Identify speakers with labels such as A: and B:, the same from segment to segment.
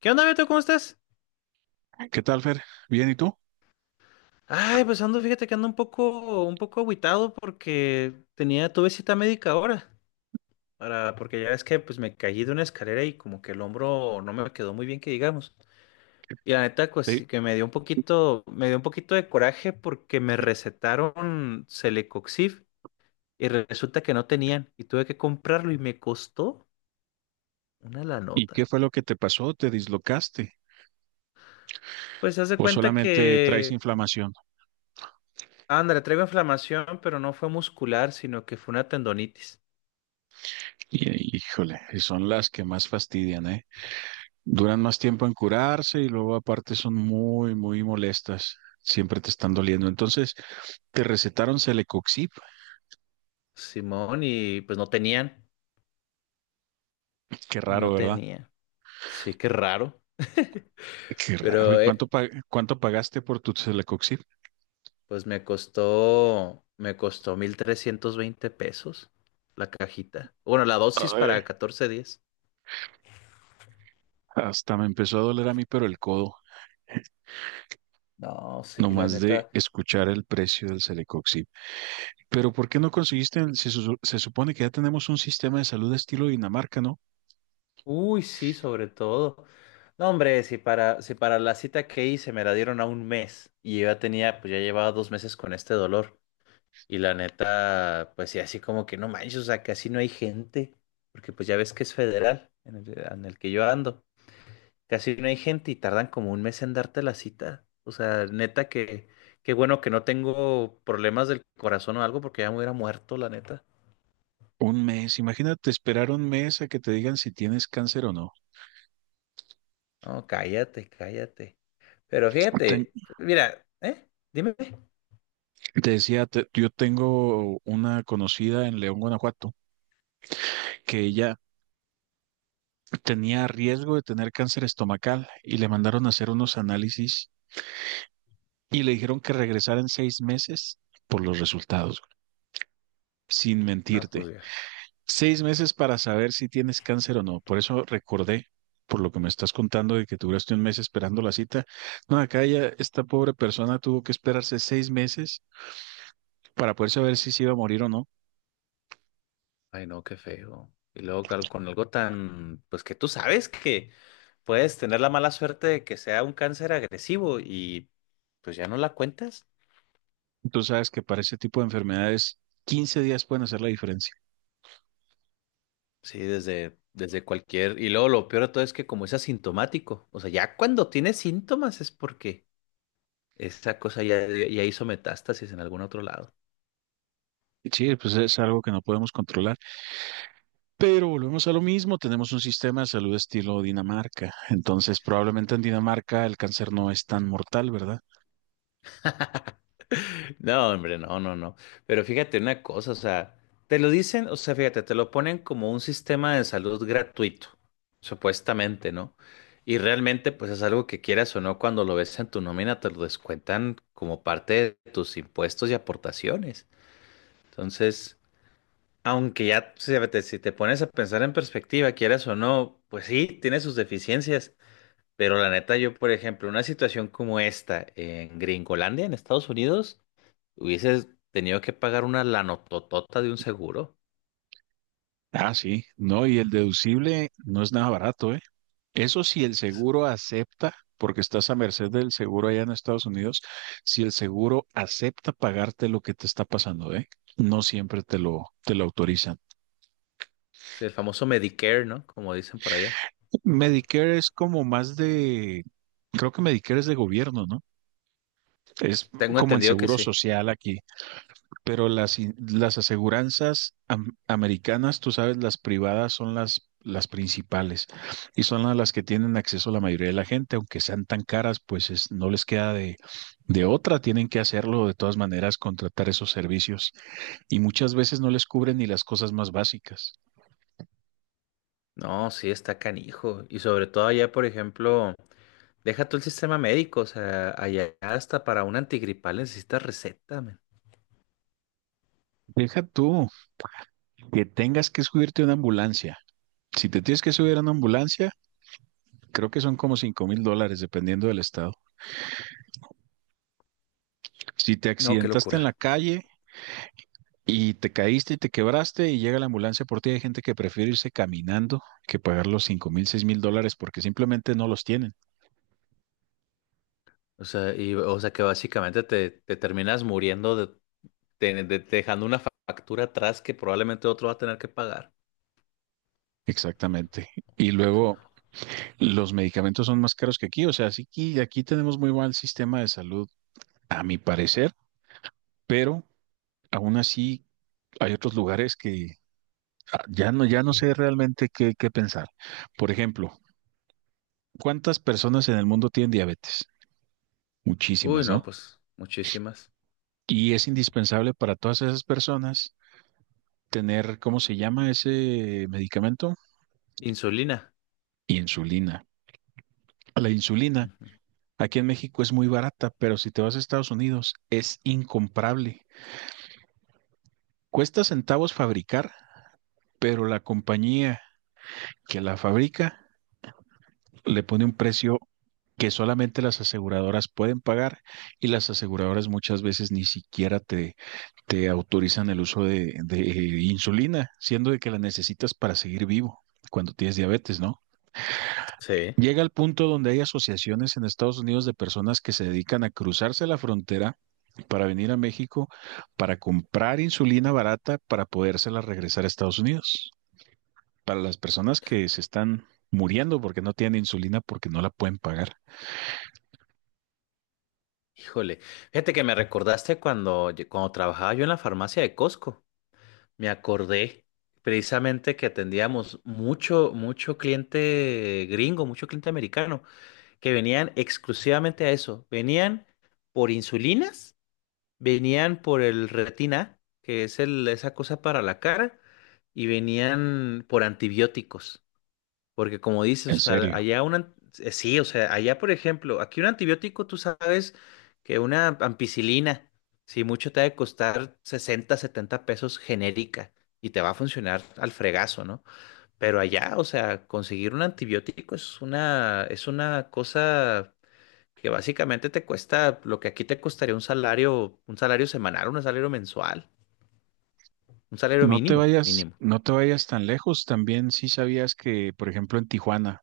A: ¿Qué onda, Beto? ¿Cómo estás?
B: ¿Qué tal, Fer? ¿Bien y tú?
A: Ay, pues ando, fíjate que ando un poco agüitado porque tuve cita médica ahora, porque ya ves que pues me caí de una escalera y como que el hombro no me quedó muy bien que digamos. Y la neta, pues
B: Sí.
A: sí que me dio un poquito de coraje porque me recetaron Celecoxib y resulta que no tenían y tuve que comprarlo y me costó una la
B: ¿Y qué
A: nota.
B: fue lo que te pasó? ¿Te dislocaste?
A: Pues se hace
B: ¿O
A: cuenta
B: solamente traes
A: que,
B: inflamación?
A: ándale, traigo inflamación, pero no fue muscular, sino que fue una tendonitis.
B: Y, híjole, y son las que más fastidian, ¿eh? Duran más tiempo en curarse y luego aparte son muy, muy molestas. Siempre te están doliendo. Entonces, te recetaron Celecoxib.
A: Simón y pues no tenían,
B: Qué raro,
A: no
B: ¿verdad?
A: tenían. Sí, qué raro.
B: Qué raro. ¿Y
A: Pero
B: cuánto, cuánto pagaste por tu Celecoxib?
A: pues me costó 1,320 pesos la cajita. Bueno, la dosis
B: Ay,
A: para 14 días.
B: hasta me empezó a doler a mí, pero el codo.
A: No, sí, la
B: Nomás de
A: neta.
B: escuchar el precio del Celecoxib. Pero ¿por qué no conseguiste? Se supone que ya tenemos un sistema de salud estilo Dinamarca, ¿no?
A: Uy, sí, sobre todo. No, hombre, si para la cita que hice me la dieron a un mes y yo pues ya llevaba 2 meses con este dolor. Y la neta, pues sí, así como que no manches, o sea, casi no hay gente, porque pues ya ves que es federal en el que yo ando, casi no hay gente y tardan como un mes en darte la cita. O sea, neta que, qué bueno que no tengo problemas del corazón o algo, porque ya me hubiera muerto, la neta.
B: Un mes, imagínate esperar un mes a que te digan si tienes cáncer o no.
A: No, cállate, cállate. Pero
B: Ten-
A: fíjate, mira, ¿eh? Dime.
B: Te decía, yo tengo una conocida en León, Guanajuato, que ella tenía riesgo de tener cáncer estomacal y le mandaron a hacer unos análisis y le dijeron que regresara en 6 meses por los resultados, sin
A: No,
B: mentirte.
A: pues ya.
B: 6 meses para saber si tienes cáncer o no. Por eso recordé, por lo que me estás contando de que duraste un mes esperando la cita. No, acá ya esta pobre persona tuvo que esperarse 6 meses para poder saber si se iba a morir o no.
A: Ay, no, qué feo. Y luego con algo tan, pues que tú sabes que puedes tener la mala suerte de que sea un cáncer agresivo y pues ya no la cuentas.
B: Y tú sabes que para ese tipo de enfermedades, 15 días pueden hacer la diferencia.
A: Sí, desde cualquier. Y luego lo peor de todo es que como es asintomático, o sea, ya cuando tiene síntomas es porque esa cosa ya hizo metástasis en algún otro lado.
B: Y sí, pues es algo que no podemos controlar. Pero volvemos a lo mismo, tenemos un sistema de salud estilo Dinamarca. Entonces, probablemente en Dinamarca el cáncer no es tan mortal, ¿verdad?
A: No, hombre, no, no, no. Pero fíjate una cosa, o sea, te lo dicen, o sea, fíjate, te lo ponen como un sistema de salud gratuito, supuestamente, ¿no? Y realmente, pues es algo que quieras o no, cuando lo ves en tu nómina, te lo descuentan como parte de tus impuestos y aportaciones. Entonces, aunque ya, fíjate, si te pones a pensar en perspectiva, quieras o no, pues sí, tiene sus deficiencias. Pero la neta, yo, por ejemplo, una situación como esta en Gringolandia, en Estados Unidos, hubieses tenido que pagar una lanototota de un seguro.
B: Ah, sí, no, y el deducible no es nada barato, ¿eh? Eso si el seguro acepta, porque estás a merced del seguro allá en Estados Unidos, si el seguro acepta pagarte lo que te está pasando, ¿eh? No siempre te lo autorizan.
A: Sí, el famoso Medicare, ¿no? Como dicen por allá.
B: Medicare es como más creo que Medicare es de gobierno, ¿no? Es
A: Tengo
B: como el
A: entendido que
B: seguro
A: sí.
B: social aquí. Pero las aseguranzas americanas, tú sabes, las privadas son las principales y son a las que tienen acceso la mayoría de la gente, aunque sean tan caras, no les queda de otra, tienen que hacerlo de todas maneras, contratar esos servicios y muchas veces no les cubren ni las cosas más básicas.
A: No, sí, está canijo. Y sobre todo allá, por ejemplo, deja tú el sistema médico. O sea, allá hasta para un antigripal necesitas receta, man.
B: Deja tú que tengas que subirte a una ambulancia. Si te tienes que subir a una ambulancia, creo que son como $5,000 dependiendo del estado. Si te
A: No, qué
B: accidentaste en la
A: locura.
B: calle, y te caíste y te quebraste y llega la ambulancia por ti. Hay gente que prefiere irse caminando que pagar los $5,000, $6,000 porque simplemente no los tienen.
A: O sea, y, o sea que básicamente te terminas muriendo dejando una factura atrás que probablemente otro va a tener que pagar.
B: Exactamente. Y luego los medicamentos son más caros que aquí. O sea, sí que aquí tenemos muy mal sistema de salud, a mi parecer, pero aún así hay otros lugares que ah, ya no sé realmente qué pensar. Por ejemplo, ¿cuántas personas en el mundo tienen diabetes?
A: Uy,
B: Muchísimas,
A: no,
B: ¿no?
A: pues muchísimas.
B: Y es indispensable para todas esas personas tener, ¿cómo se llama ese medicamento?
A: Insulina.
B: Insulina. La insulina
A: Ujú.
B: aquí en México es muy barata, pero si te vas a Estados Unidos es incomparable. Cuesta centavos fabricar, pero la compañía que la fabrica le pone un precio que solamente las aseguradoras pueden pagar y las aseguradoras muchas veces ni siquiera te autorizan el uso de insulina, siendo de que la necesitas para seguir vivo cuando tienes diabetes, ¿no?
A: Sí.
B: Llega al punto donde hay asociaciones en Estados Unidos de personas que se dedican a cruzarse la frontera para venir a México, para comprar insulina barata, para podérsela regresar a Estados Unidos. Para las personas que se están muriendo porque no tienen insulina, porque no la pueden pagar.
A: Híjole, fíjate que me recordaste cuando trabajaba yo en la farmacia de Costco. Me acordé precisamente que atendíamos mucho, mucho cliente gringo, mucho cliente americano, que venían exclusivamente a eso. Venían por insulinas, venían por el, Retina, que es esa cosa para la cara, y venían por antibióticos. Porque como
B: En
A: dices, o sea,
B: serio.
A: allá sí, o sea, allá por ejemplo, aquí un antibiótico, tú sabes que una ampicilina, si mucho te ha de costar 60, 70 pesos genérica y te va a funcionar al fregazo, ¿no? Pero allá, o sea, conseguir un antibiótico es una cosa que básicamente te cuesta lo que aquí te costaría un salario semanal, un salario mensual, un salario mínimo, mínimo.
B: No te vayas tan lejos. También sí sabías que, por ejemplo, en Tijuana,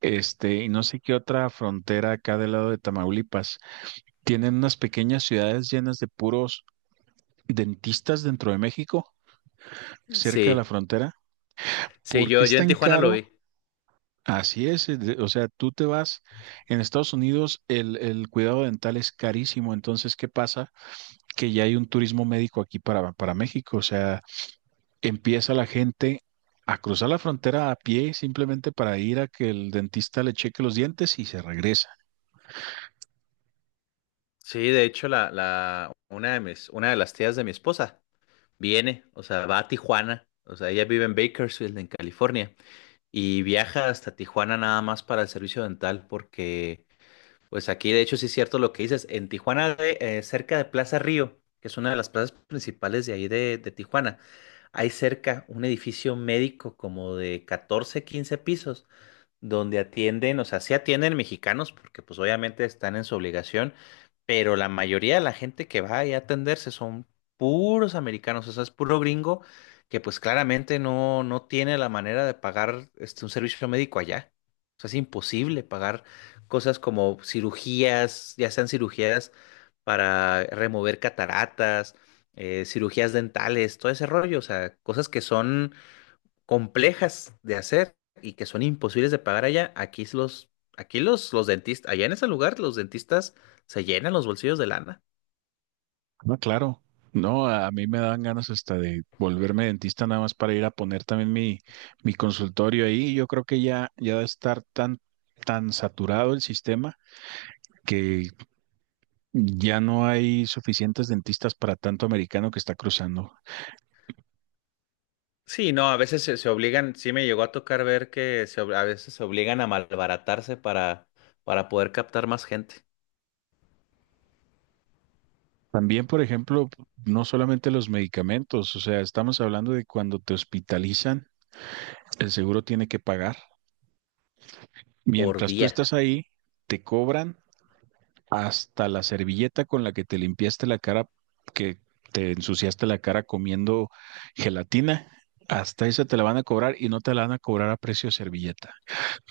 B: este, y no sé qué otra frontera acá del lado de Tamaulipas, tienen unas pequeñas ciudades llenas de puros dentistas dentro de México, cerca de la
A: Sí,
B: frontera.
A: sí,
B: ¿Por qué
A: yo,
B: es
A: yo en
B: tan
A: Tijuana lo
B: caro?
A: vi.
B: Así es, o sea, tú te vas, en Estados Unidos el cuidado dental es carísimo, entonces, ¿qué pasa? Que ya hay un turismo médico aquí para México, o sea, empieza la gente a cruzar la frontera a pie simplemente para ir a que el dentista le cheque los dientes y se regresa.
A: Sí, de hecho, la, una de mis, una de las tías de mi esposa o sea, va a Tijuana, o sea, ella vive en Bakersfield, en California, y viaja hasta Tijuana nada más para el servicio dental, porque, pues aquí, de hecho, sí es cierto lo que dices, en Tijuana, cerca de Plaza Río, que es una de las plazas principales de ahí de Tijuana, hay cerca un edificio médico como de 14, 15 pisos donde atienden, o sea, sí atienden mexicanos porque pues obviamente están en su obligación, pero la mayoría de la gente que va ahí a atenderse son puros americanos, o sea, es puro gringo que pues claramente no tiene la manera de pagar este, un servicio médico allá. O sea, es imposible pagar cosas como cirugías, ya sean cirugías para remover cataratas, cirugías dentales, todo ese rollo, o sea, cosas que son complejas de hacer y que son imposibles de pagar allá, los dentistas, allá en ese lugar los dentistas se llenan los bolsillos de lana.
B: No, claro. No, a mí me dan ganas hasta de volverme dentista nada más para ir a poner también mi consultorio ahí. Yo creo que ya de estar tan, tan saturado el sistema que ya no hay suficientes dentistas para tanto americano que está cruzando.
A: Sí, no, a veces se obligan, sí me llegó a tocar ver que a veces se obligan a malbaratarse para poder captar más gente
B: También, por ejemplo, no solamente los medicamentos, o sea, estamos hablando de cuando te hospitalizan, el seguro tiene que pagar.
A: por
B: Mientras tú
A: día.
B: estás ahí, te cobran hasta la servilleta con la que te limpiaste la cara, que te ensuciaste la cara comiendo gelatina, hasta esa te la van a cobrar y no te la van a cobrar a precio de servilleta.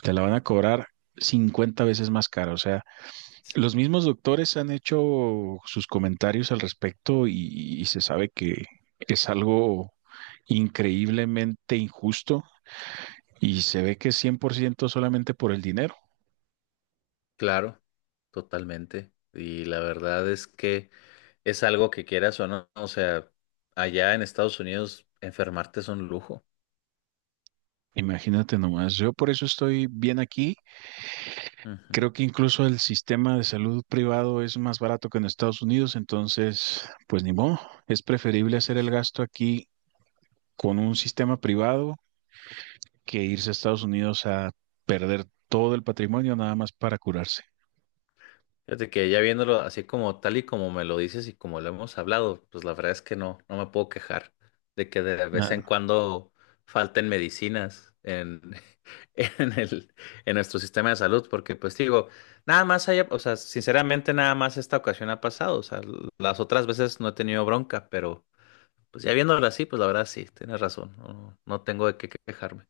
B: Te la van a cobrar 50 veces más cara. O sea,
A: Sí.
B: los mismos doctores han hecho sus comentarios al respecto y se sabe que es algo increíblemente injusto y se ve que es 100% solamente por el dinero.
A: Claro, totalmente. Y la verdad es que es algo que quieras o no, o sea, allá en Estados Unidos enfermarte es un lujo.
B: Imagínate nomás, yo por eso estoy bien aquí.
A: Ujú.
B: Creo que incluso el sistema de salud privado es más barato que en Estados Unidos, entonces, pues ni modo, es preferible hacer el gasto aquí con un sistema privado que irse a Estados Unidos a perder todo el patrimonio nada más para curarse.
A: Fíjate que ya viéndolo así como tal y como me lo dices y como lo hemos hablado, pues la verdad es que no me puedo quejar de que de vez
B: Nada,
A: en cuando falten medicinas en, en el, en nuestro sistema de salud, porque pues digo, nada más haya, o sea, sinceramente nada más esta ocasión ha pasado, o sea, las otras veces no he tenido bronca, pero pues ya viéndolo así, pues la verdad sí, tienes razón, no tengo de qué quejarme.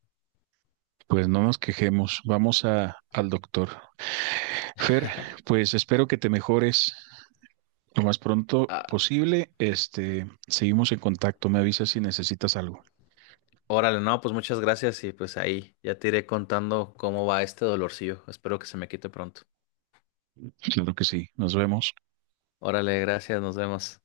B: pues no nos quejemos, vamos a, al doctor. Fer, pues espero que te mejores lo más pronto posible. Este, seguimos en contacto, me avisas si necesitas algo.
A: Órale, no, pues muchas gracias y pues ahí ya te iré contando cómo va este dolorcillo. Espero que se me quite pronto.
B: Claro que sí, nos vemos.
A: Órale, gracias, nos vemos.